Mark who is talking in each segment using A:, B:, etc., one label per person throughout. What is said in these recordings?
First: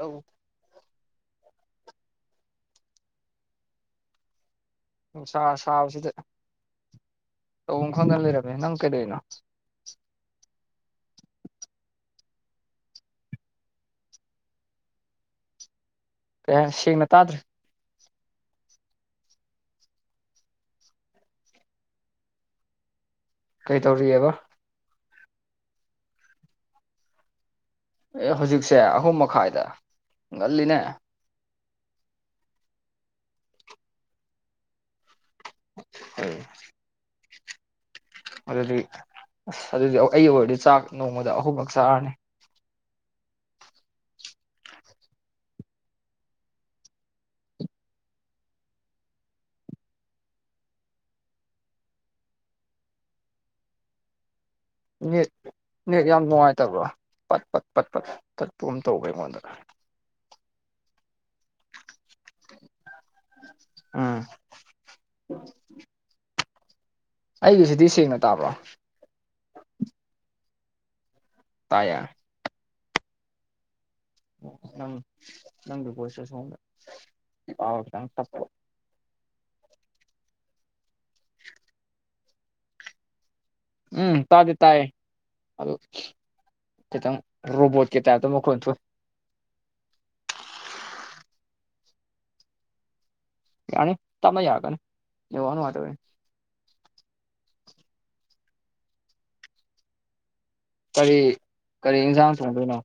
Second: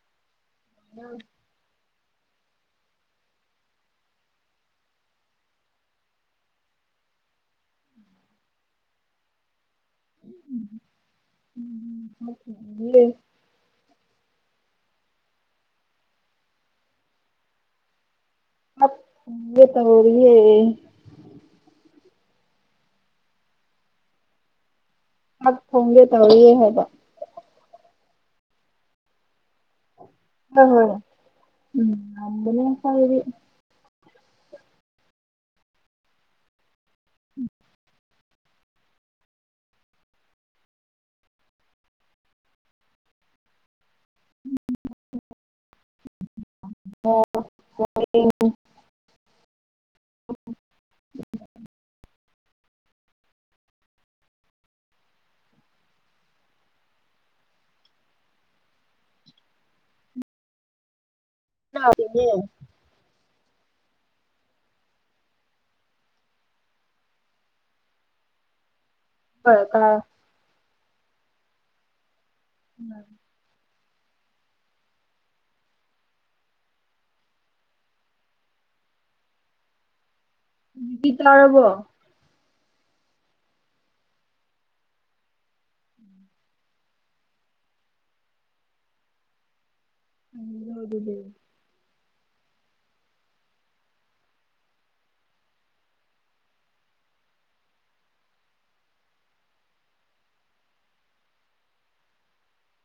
A: ꯑ
B: ꯎꯝ
A: ꯎ ꯁꯥ ꯁꯥꯕꯁꯤꯗ ꯇꯑꯣ ꯈꯪꯗ ꯂꯩꯔꯝꯃꯦ ꯅꯪ ꯀꯩꯗꯅꯣ
B: [unintelligible]
A: ꯑꯦ ꯁꯤꯡꯅ ꯇꯥꯗ꯭ꯔꯦ
B: [unintelligible]
A: ꯀꯩ ꯇꯧꯔꯤꯑꯕ
B: ꯊꯥꯛ ꯊꯣꯡꯒꯦ ꯇꯧꯔꯤꯌꯦ ꯍꯥꯏꯕ
A: ꯑꯦ ꯍꯧꯖꯤꯛꯁꯦ ꯑꯍꯨꯝ ꯃꯈꯥꯏꯗ
B: ꯍꯣꯏ
A: ꯉꯜꯂꯤꯅꯦ
B: ꯍꯣꯏ ꯎꯝ ꯑꯗꯅ ꯀꯔꯤ
A: [inaudible] ꯑꯗꯨꯗꯤ ꯑꯁ ꯑꯗꯨꯗꯤ ꯑꯩ ꯑꯣꯏꯔꯗꯤ ꯆꯥꯛ ꯅꯣꯡꯃꯗ ꯑꯍꯨꯝꯃꯛ ꯂꯛ ꯆꯥꯔꯅꯤ
B: [inaudible] ꯑꯣ ꯑꯣ [inaudible] [inaudible]
A: ꯅꯦꯠ ꯅꯦꯠ ꯌꯥꯝ ꯅꯨꯡꯉꯥꯏꯇꯕ꯭ꯔꯣ ꯄꯠ ꯄꯠ ꯄꯠ ꯄꯠ ꯇꯠꯄꯥꯒꯨꯝ ꯇꯧꯑꯦ ꯑꯩꯉꯣꯟꯗ
B: [unintelligible]
A: ꯑꯝ ꯑꯩꯒꯤꯁꯤꯗꯤ ꯁꯦꯡꯅ ꯇꯥꯕ꯭ꯔꯣ
B: ꯍꯣꯏ ꯇꯥꯏ
A: ꯇꯥꯏꯌꯦ
B: ꯎꯝ
A: [unintelligible]
B: ꯍꯧꯖꯤꯛꯇꯤ ꯇꯥꯔꯕꯣ
A: ꯎꯝ ꯇꯥꯗꯤ ꯇꯥꯏꯌꯦ ꯑꯗꯨ ꯈꯤꯇꯪ ꯔꯣꯕꯣꯠ ꯀꯤ ꯇꯥꯏꯞꯇ ꯃꯈꯣꯟ ꯊꯣꯛ ꯑꯦ
B: ꯑ ꯂꯧꯔꯗꯨꯗꯤ
A: ꯌꯥꯅꯤ ꯇꯞꯅꯥ ꯌꯥꯔꯛꯀꯅꯤ ꯅꯦꯠꯋꯥꯔꯛ ꯅꯨꯡꯉꯥꯏ ꯇꯕꯩꯅꯦ ꯀꯔꯤ ꯀꯔꯤ ꯏꯟꯖꯥꯡ ꯊꯣꯡꯗꯣꯏꯅꯣ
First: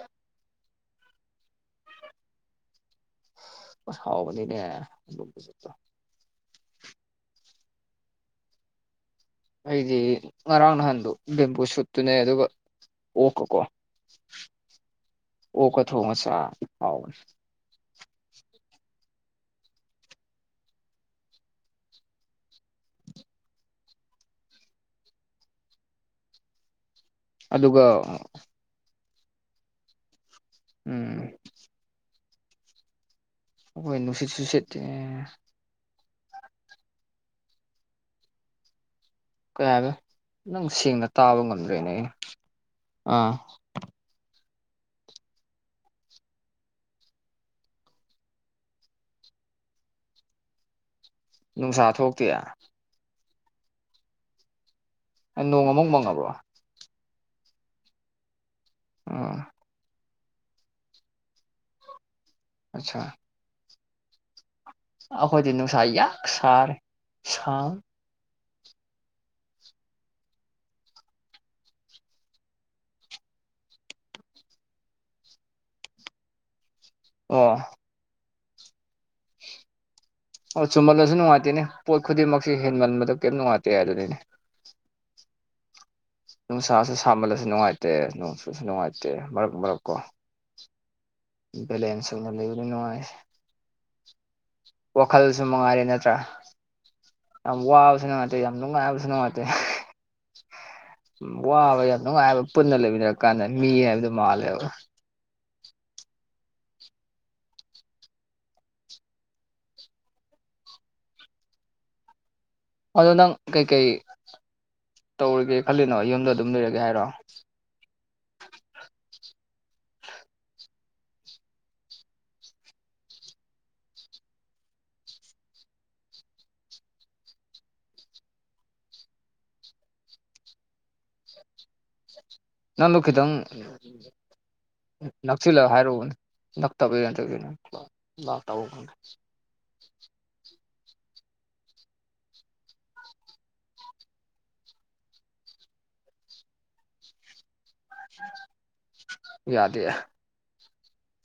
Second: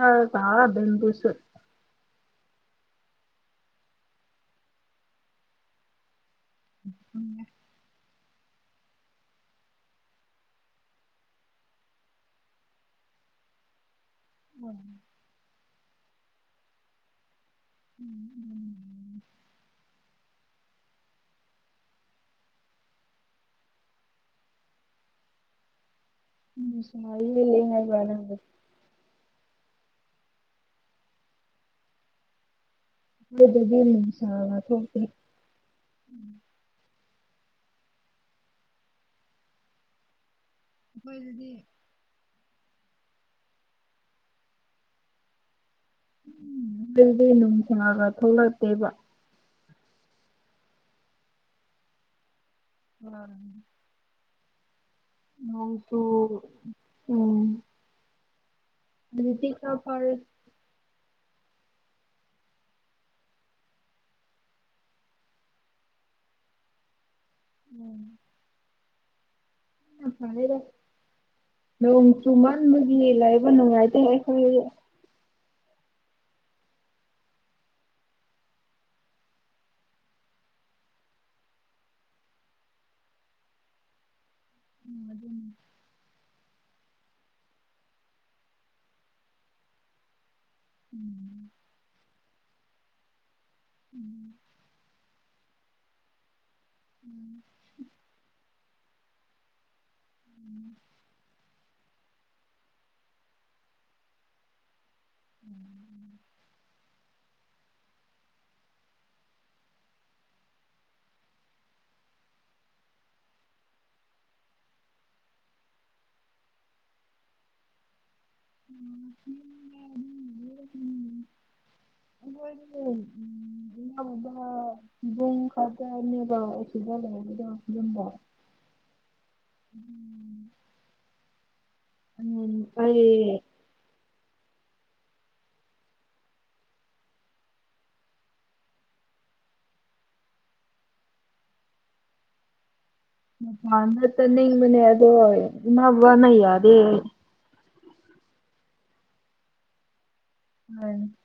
B: ꯎꯝ [unintelligible] ꯕꯦꯝꯕꯨꯁꯨꯠ
A: ꯑꯁ ꯍꯥꯎꯕꯅꯤꯅꯦ ꯕꯦꯝꯕꯨꯁꯨꯠ ꯇꯣ
B: [inaudible]
A: ꯑꯩꯗꯤ ꯉꯔꯥꯡ ꯅꯍꯥꯟꯗꯣ ꯕꯦꯝꯕꯨ ꯁꯨꯠꯇꯨꯅꯦ ꯑꯗꯨꯒ ꯑꯣꯛꯀꯀꯣ
B: ꯎꯝ
A: ꯑꯣꯛꯀ ꯊꯣꯡꯉ ꯆꯥꯕ ꯍꯥꯎꯕꯅꯦ
B: [inaudible]
A: ꯑꯗꯨꯒ
B: [unintelligible]
A: ꯎꯝ
B: ꯑꯗꯨꯗꯤ
A: ꯑꯩꯈꯣꯏ ꯅꯨꯡꯁꯤꯠ
B: ꯅꯨꯡꯁꯥꯒ
A: ꯁꯨꯁꯤꯠ
B: ꯊꯣꯛꯇ꯭ꯔꯤ
A: ꯀꯌꯥ ꯍꯥꯏꯕꯅꯣ ꯅꯪ ꯁꯦꯡꯅ ꯇꯥꯕ
B: ꯑꯩꯈꯣꯏꯗꯗꯤ
A: ꯉꯝꯗ꯭ꯔꯦꯅꯦ ꯑꯩꯅ ꯑꯥ
B: ꯑꯗꯨꯗꯤ ꯅꯨꯡꯁꯥꯒ ꯊꯣꯛꯂꯛꯇꯦꯕ
A: ꯅꯨꯡꯁꯥ ꯊꯣꯛꯇꯤꯌꯦ
B: ꯎꯝ
A: ꯅꯣꯡ ꯑꯃꯨꯛ
B: ꯅꯣꯡꯁꯨ
A: ꯃꯪꯉꯕ꯭ꯔꯣ
B: ꯎꯝ
A: ꯑꯥ
B: ꯍꯧꯖꯤꯛꯇꯤ ꯈꯔ ꯐꯔꯦ
A: ꯑꯠꯆꯥ ꯑꯈꯣꯏꯗꯤ ꯅꯨꯡꯁꯥ ꯌꯥꯛ ꯁꯥꯔꯦ ꯁꯥ
B: ꯎꯝ [unintelligible] ꯅꯣꯡ ꯆꯨ ꯃꯟꯕꯒꯤ ꯂꯩꯕ ꯅꯨꯡꯉꯥꯏꯇꯦ ꯑꯩꯈꯣꯏ
A: ꯑꯣ ꯑꯣ ꯆꯨꯃꯜꯂꯁꯨ ꯅꯨꯡꯉꯥꯏꯇꯦꯅꯦ ꯄꯣꯠ ꯈꯨꯗꯤꯡꯃꯛꯁꯤ ꯍꯦꯟꯃꯟꯕꯗꯣ ꯀꯩꯝ ꯅꯨꯡꯉꯥꯏꯇꯦ ꯑꯗꯨꯅꯤꯅꯦ
B: ꯎꯝ ꯑꯗꯨꯅꯤ
A: ꯅꯨꯡꯁꯥꯁꯨ ꯁꯥꯃꯜꯂꯁꯨ ꯅꯨꯡꯉꯥꯏꯇꯦ ꯅꯣꯡꯁꯨꯨꯁꯨ ꯅꯨꯡꯉꯥꯏꯇꯦ ꯃꯔꯛ ꯃꯔꯛꯀꯣ ꯕꯦꯂꯦꯟꯁ ꯑꯣꯏꯅ ꯂꯩꯕꯗꯤ ꯅꯨꯡꯉꯥꯏ
B: ꯎꯝ
A: ꯋꯥꯈꯜꯁꯨ ꯃꯉꯥꯏꯔꯦ ꯅꯠꯇ꯭ꯔꯥ ꯌꯥꯝ ꯋꯥꯕꯁꯨ ꯅꯨꯡꯉꯥꯏꯇꯦ ꯌꯥꯝ ꯅꯨꯡꯉꯥꯏꯕꯁꯨ ꯅꯨꯡꯉꯥꯏꯇꯦ꯫ ꯎ ꯋꯥꯕ ꯌꯥꯝ ꯅꯨꯡꯉꯥꯏꯕ ꯄꯨꯟꯅ ꯂꯩꯃꯤꯟꯅꯔ ꯀꯥꯟꯗ ꯃꯤ ꯍꯥꯏꯕꯗꯣ ꯃꯥꯜꯂꯦꯕ ꯃꯗꯗꯥ ꯀꯩ ꯀꯩ ꯇꯧꯔꯒꯦ ꯈꯜꯂꯤꯅꯣ ꯌꯨꯝꯗ ꯑꯗꯨꯝ ꯂꯩꯔꯒꯦ ꯍꯥꯏꯔꯣ
B: ꯎꯝꯝ ꯣꯏ ꯗꯨꯡ ꯈꯥꯖꯅꯦꯕ ꯑꯦꯁꯨ ꯂꯗ ꯑꯗꯨꯝꯕꯣ ꯎꯝ
A: ꯅꯪꯗꯣ ꯈꯤꯇꯪ ꯅꯛꯁꯤꯜꯂ ꯍꯥꯏꯔꯨꯎꯕꯅꯦ ꯂꯥꯛ ꯄꯔ ꯂꯥꯛ
B: ꯃ ꯐꯥꯟꯅ ꯇꯅ ꯃꯅꯦ ꯑꯗ ꯏ ꯋꯥꯅ ꯌꯥꯗꯦ
A: ꯌꯥꯗ
B: ꯎꯝ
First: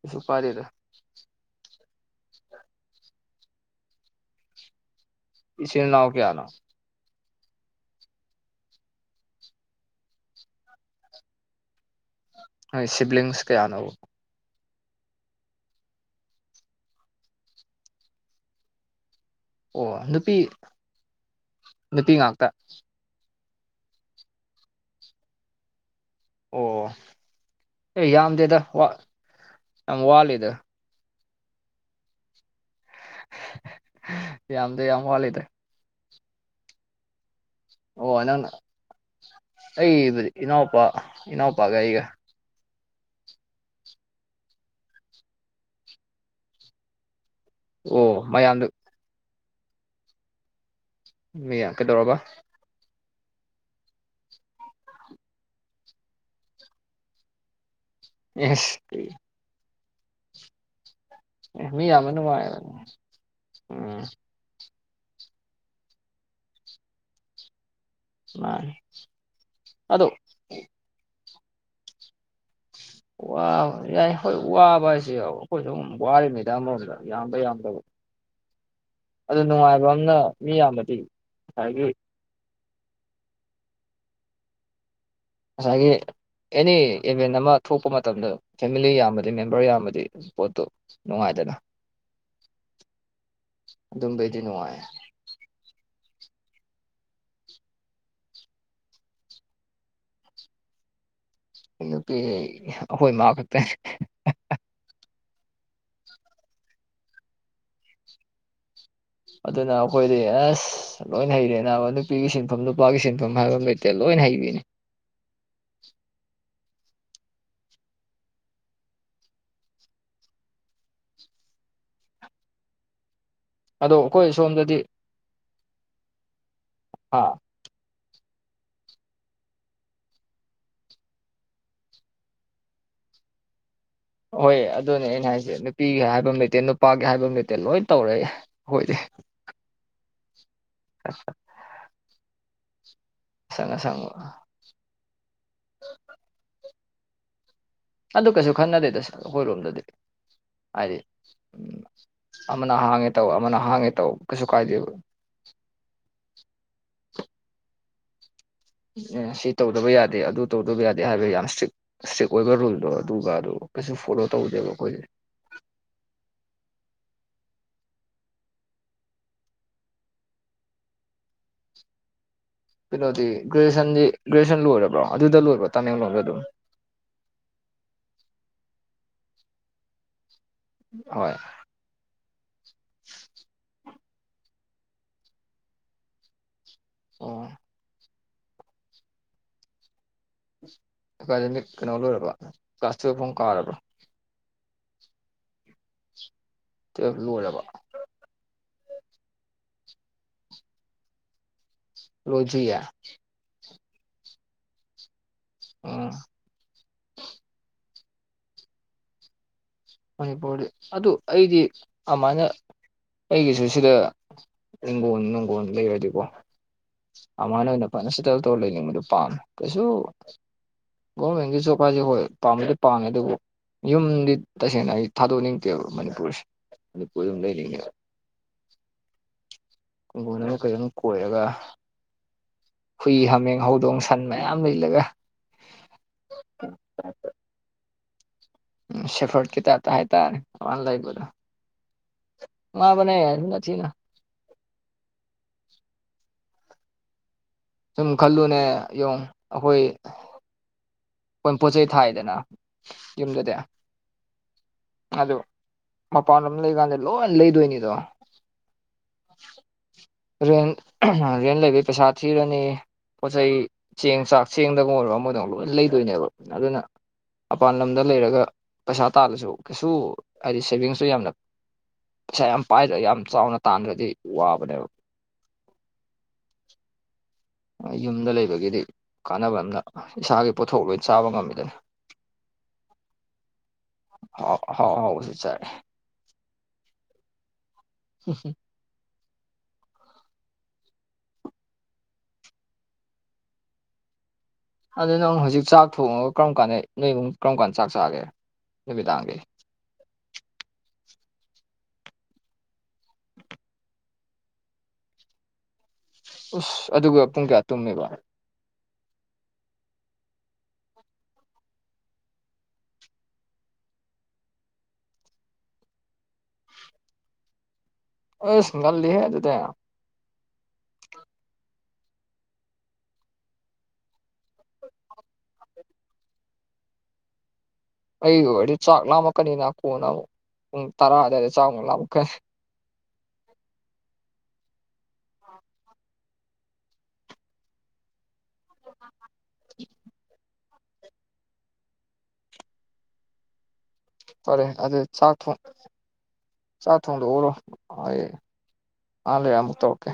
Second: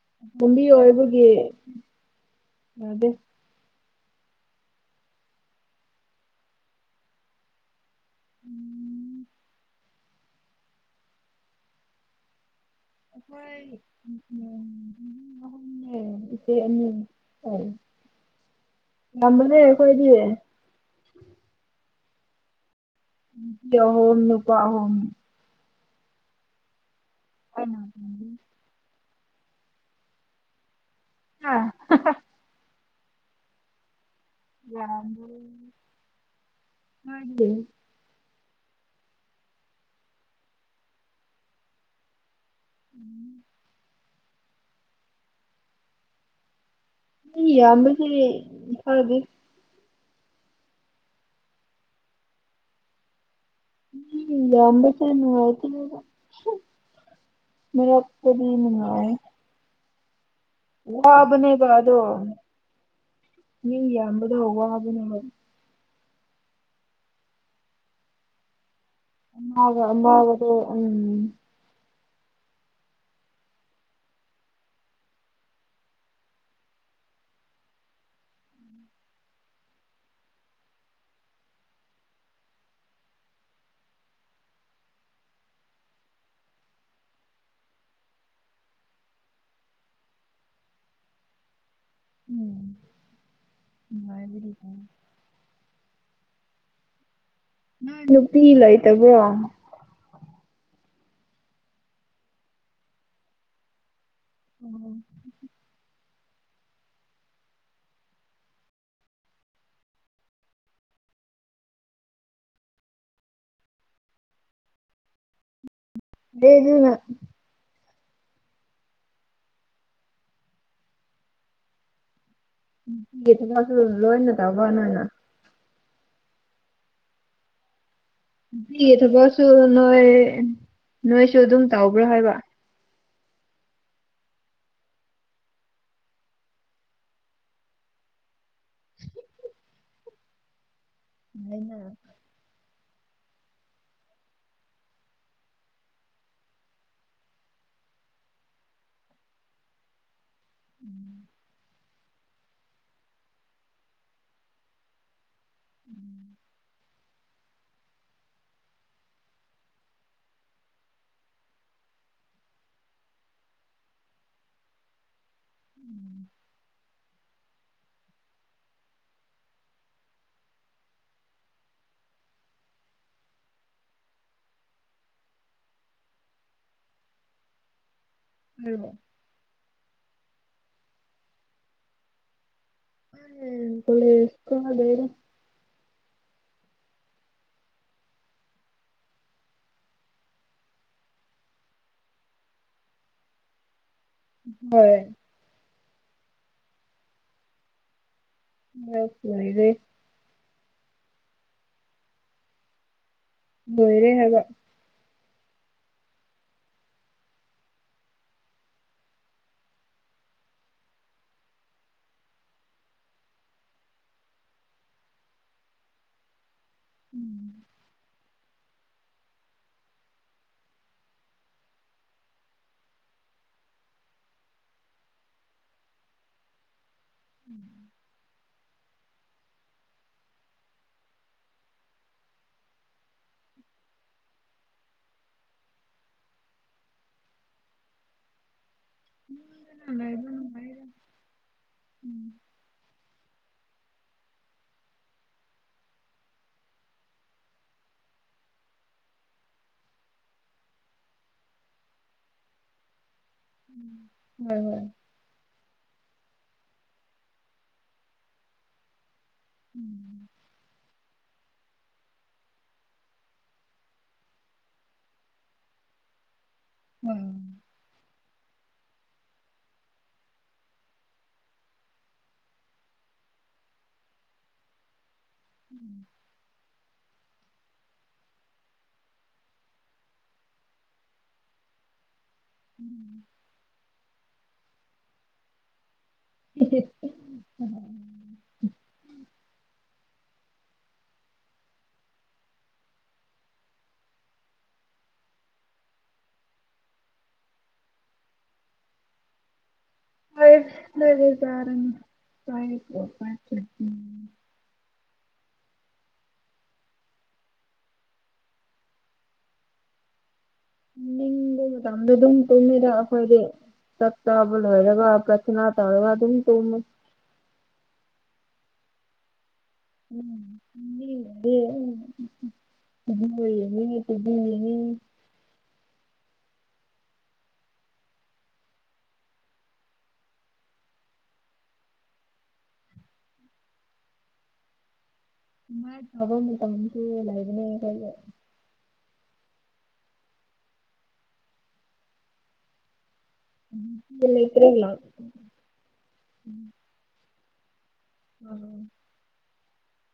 A: ꯀꯩꯁꯨ
B: ꯂꯝꯕꯤ
A: ꯀꯥꯏꯗꯦꯗ
B: ꯑꯣꯏꯕꯒꯤ ꯌꯥꯗꯦ
A: ꯏꯁꯤꯡꯅꯥ ꯀꯌꯥꯅ
B: ꯎꯝ
A: ꯅꯣꯏ ꯁꯤꯕ꯭ꯂꯤꯡꯁ
B: ꯑꯩꯈꯣꯏ
A: ꯀꯌꯥꯅꯣ
B: ꯎꯝ ꯎꯝ ꯏꯦ ꯑ ꯉꯝꯕꯅꯦ
A: ꯑꯣ
B: ꯀꯣꯏꯗꯤꯌꯦ
A: ꯅꯨꯠꯇꯤ ꯉꯥꯛꯇ
B: ꯅꯨꯄꯤ ꯑꯍꯣꯝ ꯅꯨꯄꯥ ꯑꯍꯣꯝ
A: ꯑꯣ
B: ꯑꯩꯅ
A: ꯌꯥꯝꯗꯦꯗ ꯋꯥ ꯌꯥꯝ ꯋꯥꯂꯤꯗ
B: ꯑ
A: ꯌꯥꯝꯗ ꯌꯥꯝ ꯋꯥ ꯂꯩꯗ
B: ꯍꯥꯏ
A: ꯑꯣ ꯅꯪꯅ ꯑꯩꯕꯨꯗꯤ ꯏꯅꯥꯎꯄꯥ ꯏꯅꯥꯎꯄꯥꯒ ꯑꯩꯒ
B: ꯎꯝ ꯍ ꯌꯥꯝꯝꯕꯁ
A: ꯑꯣ
B: ꯅꯤꯡ
A: ꯃꯌꯥꯝꯗꯨ
B: ꯈꯔꯕꯤ
A: ꯃ ꯌꯥ ꯀꯩꯗꯧꯔꯕꯕ
B: ꯎꯝ ꯑꯝꯕꯁꯅꯅꯨꯡ ꯃꯛꯇꯅ
A: ꯑꯦꯁ
B: ꯃꯉ ꯋꯥꯕꯅꯦꯕ
A: ꯑꯦ ꯃꯤ
B: ꯑꯗꯣ
A: ꯌꯥꯝꯕ ꯅꯨꯡꯉꯥꯏꯕꯅꯤ
B: ꯃꯤ
A: ꯎꯝ
B: ꯌꯥꯝꯕꯗ ꯋꯥꯕꯅꯦꯕ
A: ꯃꯥ
B: ꯑꯃꯒꯃꯒꯗ ꯎꯝ
A: ꯌꯥꯏ ꯍꯣꯏ ꯋꯥꯕ ꯍꯥꯏꯁꯦ ꯑꯩꯈꯣꯏ ꯁꯨꯝ ꯋꯥꯔ ꯃꯦꯗꯥ ꯑꯃꯔꯣꯝꯗ ꯌꯥꯝꯕ ꯌꯥꯝꯗꯕ ꯑꯗꯨ ꯅꯨꯡꯉꯥꯏꯕ ꯑꯃꯝꯅ ꯃꯤ ꯌꯥꯝꯕꯗꯤ ꯉꯁꯥꯏꯒꯤ ꯦ ꯑꯦꯅꯤ ꯏꯚꯦꯟ ꯑꯃ ꯊꯣꯛꯄ ꯃꯇꯝꯗ ꯐꯦꯃꯤꯂꯤ ꯌꯥꯝꯕꯗꯤ ꯃꯦꯝꯕꯔ ꯌꯥꯝꯕꯗꯤ ꯄꯣꯠꯇꯨ ꯅꯨꯡꯉꯥꯏꯇ
B: ꯎꯝ
A: ꯑꯗꯨꯝꯕꯩꯗꯤ
B: ꯅꯨꯡꯉꯥꯏꯕꯨꯗꯤ
A: ꯅꯨꯡꯉꯥꯏ
B: ꯅꯣꯏ ꯅꯨꯄꯤ ꯂꯩꯇꯕ꯭ꯔꯣ
A: ꯅꯨꯄꯤ ꯑꯩꯈꯣꯏ ꯏꯃꯥ ꯈꯛꯇꯅꯦ
B: ꯎꯝ
A: ꯑꯗꯨꯅ ꯑꯩꯈꯣꯏꯗꯤ ꯑꯁ ꯂꯣꯏ ꯍꯩꯔꯦ ꯅꯨꯄꯤꯒꯤ ꯁꯤꯟꯐꯝ ꯅꯨꯄꯥꯒꯤ ꯁꯤꯟꯐꯝ ꯍꯥꯏꯕ ꯂꯩꯇꯦ ꯂꯣꯏ ꯍꯥꯏꯅꯦ
B: ꯂꯩꯗꯨꯅ ꯊ
A: ꯑꯗꯣ
B: ꯂꯣꯏꯅ
A: ꯑꯩꯈꯣꯏ
B: ꯇꯕ
A: ꯁꯣꯝꯗꯗꯤ
B: ꯅꯅ
A: ꯑꯥ
B: ꯑꯗꯨ ꯊꯕꯛꯁꯨ ꯅꯣꯏ ꯅꯣꯏꯁꯨ ꯑꯗꯨꯝ ꯇꯧꯕ꯭ꯔꯥ ꯍꯥꯏꯕ
A: ꯍꯣꯏ ꯑꯗꯨꯅꯦ ꯑꯩꯅ ꯍꯥꯏꯁꯦ ꯅꯨꯄꯤꯒꯤ ꯍꯥꯏꯕ ꯂꯩꯇꯦ ꯅꯨꯄꯥꯒꯤ ꯍꯥꯏꯕ ꯂꯩꯇꯦ ꯂꯣꯏ ꯇꯧꯔꯛꯑꯦ ꯑꯩꯈꯣꯏꯗꯤ
B: ꯑꯣ ꯂꯩꯅ
A: ꯁꯉ ꯁꯒꯣ ꯑꯗꯨ ꯀꯩꯁꯨ ꯈꯟꯅꯗꯦ ꯇꯁ ꯑꯩꯈꯣꯏꯔꯣꯝꯗꯗꯤ ꯍꯥꯏꯗꯤ ꯎꯝ ꯑꯃꯅ ꯍꯥꯡꯉꯦ ꯇꯧ ꯑꯃꯅ ꯍꯥꯡꯉꯦ ꯇꯧ ꯀꯩꯁꯨ ꯀꯥꯏꯗꯦꯕ ꯎꯝ ꯁꯤ ꯇꯧꯗꯕ ꯌꯥꯗꯦ ꯑꯗꯨ ꯇꯧꯗꯕ ꯌꯥꯗꯦ ꯍꯥꯏꯕ ꯌꯥꯝ ꯏꯁꯇ꯭ꯔꯤꯛ ꯏꯁꯇ꯭ꯔꯤꯛ ꯑꯣꯏꯕ ꯔꯨꯜꯗꯣ ꯑꯗꯨꯒ ꯑꯗꯨ ꯀꯩꯁꯨ ꯐꯣꯂꯣ ꯇꯧꯗꯦꯕ ꯑꯩꯈꯣꯏꯁꯦ
B: [unintelligible]
A: ꯀꯩꯅꯣꯗꯤ ꯒ꯭ꯔꯦꯖꯨꯦꯁꯟꯗꯤ ꯒ꯭ꯔꯦꯖꯨꯑꯦꯁꯟ ꯂꯣꯏꯔꯕ꯭ꯔꯣ ꯑꯗꯨꯗ ꯂꯣꯏꯔꯕꯣ ꯇꯃꯦꯡꯂꯣꯡꯗ ꯑꯗꯨꯝ
B: ꯎ
A: ꯍꯣꯏ
B: ꯑ ꯄꯨꯂꯦ ꯀꯗꯔ
A: ꯑꯣ ꯀꯩꯅꯣ ꯂꯣꯏꯔꯕ ꯀ꯭ꯂꯥꯁ ꯇ ꯐꯨꯝ ꯀꯥꯔꯕ
B: ꯍꯣꯏ
A: ꯂꯨꯂꯕ
B: ꯑꯣꯏꯗꯤ
A: ꯔꯣꯖꯤꯨ ꯌꯥ
B: ꯃꯣꯏꯔꯦ ꯍꯥꯏꯒ
A: ꯑꯣ ꯃꯅꯤꯄꯨꯔꯗꯤ ꯑꯗꯨ ꯑꯩꯗꯤ ꯑꯃꯥꯏꯅ ꯑꯩꯒꯤꯁꯨ ꯁꯤꯗ ꯍꯤꯡꯒꯣꯟ ꯅꯨꯡꯒꯣꯜ ꯂꯩꯔꯗꯤꯀꯣ ꯑꯅ ꯑꯣꯏꯅ ꯐꯅ ꯁꯦꯇꯜ ꯇꯧꯔ ꯂꯩꯅꯤꯡꯕꯗꯨ ꯄꯥꯝꯃꯦ ꯀꯩꯁꯨ ꯒꯣꯔꯃꯦꯟꯒꯤꯁꯨꯖꯣꯕ ꯍꯥꯏꯁꯦ ꯍꯣꯏ ꯄꯥꯝꯕꯗꯤ ꯄꯥꯝꯉꯦ ꯑꯗꯨꯕꯨ ꯌꯨꯝꯗꯤ ꯇꯁꯦꯡꯅ ꯑꯩ ꯊꯥꯗꯣꯛꯅꯤꯡꯗꯦꯕ ꯃꯅꯤꯄꯨꯔꯁꯦ ꯃꯅꯤꯄꯨꯔ ꯑꯗꯨꯝ ꯂꯩꯅꯤꯡꯉꯦꯕ ꯈꯨꯡꯒꯣꯟꯅꯈꯩ ꯑꯗꯨꯝ ꯀꯣꯏꯔꯒ ꯍꯨꯏ ꯍꯥꯃꯦꯡ ꯍꯧꯗꯣꯡ ꯁꯟ ꯃꯌꯥꯝ ꯂꯩꯂꯒ ꯑ ꯎꯝ ꯁꯦꯐ꯭ꯔꯣꯠꯀꯤ ꯇꯥꯏꯞꯇ
B: ꯍꯣꯏ
A: ꯍꯥꯏꯇꯥꯔꯦꯅ ꯂꯩꯕꯗꯣ ꯃꯥꯕꯅꯦ ꯑꯗꯨ ꯁꯤꯅ ꯁꯨꯝ ꯈꯜꯂꯨꯅꯦ ꯌꯦ ꯑꯩꯈꯣꯏ ꯑꯩꯈꯣꯏ ꯄꯣꯠ ꯆꯩꯩ ꯊꯥꯏꯗꯅ ꯌꯨꯝꯗꯨꯗꯤ ꯑꯗꯨ ꯃꯄꯥꯟ ꯑꯃ ꯂꯩꯀꯥꯟꯗ ꯂꯣꯏ ꯂꯩꯗꯣꯏꯅꯤꯗ
B: ꯎꯝ
A: ꯔꯦꯟ ꯔꯦꯟ ꯂꯩꯕꯒꯤ ꯄꯩꯁꯥ ꯊꯤꯔꯅꯤ ꯄꯣꯠꯆꯩ ꯆꯦꯡ ꯆꯥꯛ ꯆꯦꯡꯗꯒ ꯑꯣꯏꯔꯣ ꯑꯃꯗꯧ ꯂꯣꯏ ꯂꯩꯗꯣꯏꯅꯦꯕ ꯑꯗꯨꯅ
B: ꯍꯣꯏ
A: ꯃꯄꯥꯥꯟ ꯂꯝ ꯗ ꯂꯩꯔꯒ ꯄꯩꯁꯥ ꯇꯥꯜꯂꯁꯨ ꯀꯩꯁꯨ ꯍꯥꯏꯗꯤ ꯁꯦꯚꯤꯡꯁꯇ ꯌꯥꯝꯅ ꯌꯥꯝ ꯄꯥꯏ ꯌꯥꯝ ꯆꯥꯎꯅ ꯇꯥꯟꯈ꯭ꯔꯗꯤ ꯋꯥꯕꯅꯦꯕ
B: ꯎꯝ
A: ꯌꯨꯝꯗ ꯂꯩꯕꯒꯤꯗꯤ ꯀꯥꯟꯅꯕ ꯑꯝꯅ ꯏꯁꯥꯒꯤ ꯄꯣꯠꯊꯣꯛ ꯂꯣꯏ ꯆꯥꯕ ꯉꯝꯃꯤꯗꯅ
B: ꯎꯝ
A: ꯍꯥꯎ ꯍꯥꯎ ꯍꯥꯎ ꯁ ꯆꯔꯦ
B: [inaudible]
A: ꯎ ꯁꯤ ꯑꯗꯨ ꯅꯪ ꯍꯧꯖꯤꯛ ꯆꯥꯛ ꯊꯣꯡꯉꯒ ꯀꯔꯝ ꯀꯥꯟꯗ ꯅꯣꯏꯃꯨꯡꯛ ꯀꯔꯝ ꯀꯥꯟꯗ ꯆꯥꯛ ꯆꯥꯒꯦ ꯅꯨꯃꯤ ꯇꯥꯡꯒꯦ
B: ꯐ ꯂꯩ ꯇꯥꯔ ꯐ
A: ꯑꯣꯁ ꯑꯗꯨꯒ ꯄꯨꯡ ꯀꯌꯥ ꯇꯨꯝꯃꯦꯕ
B: ꯅꯤꯡꯕ ꯃꯇꯝꯗ ꯑꯗꯨꯝ ꯇꯨꯝꯃꯤꯔ ꯑꯩꯈꯣꯏꯗꯤ ꯁꯛꯇꯥꯕꯨꯂꯔꯒ ꯄ꯭ꯔꯊꯅꯥ ꯇꯥꯧꯔꯒ ꯑꯗꯨ ꯇꯃ
A: ꯑꯁ ꯉꯜꯂꯤꯍꯦ ꯑꯗꯨꯗꯤ
B: ꯎꯝꯝ ꯎꯝ ꯎꯝ ꯑ ꯄꯨꯅꯤ
A: ꯑꯩꯒꯤ ꯑꯣꯏꯔꯗꯤ ꯆꯥꯛ ꯂꯥꯝꯃꯛꯀꯅꯤꯅ ꯀꯣꯟꯅ ꯑꯃꯨꯛ ꯄꯨꯡ ꯇꯔꯥ ꯑꯗꯨꯋꯥꯏꯗ ꯆꯥꯛꯃꯨꯛ ꯂꯥꯝꯃꯛꯀꯅꯤ
B: ꯃꯥꯏ ꯊꯥꯕ ꯃꯇꯝꯁꯨ ꯂꯩꯕꯅꯦ ꯀꯩ ꯎꯝ
A: ꯐꯔꯦ ꯑꯗꯨ ꯆꯥꯛ ꯊꯣꯡ ꯆꯥꯛ ꯊꯣꯡꯗ ꯎꯔꯣ ꯍ ꯃꯥ ꯂꯩ ꯌꯥꯝꯃꯨꯛ ꯇꯀꯦ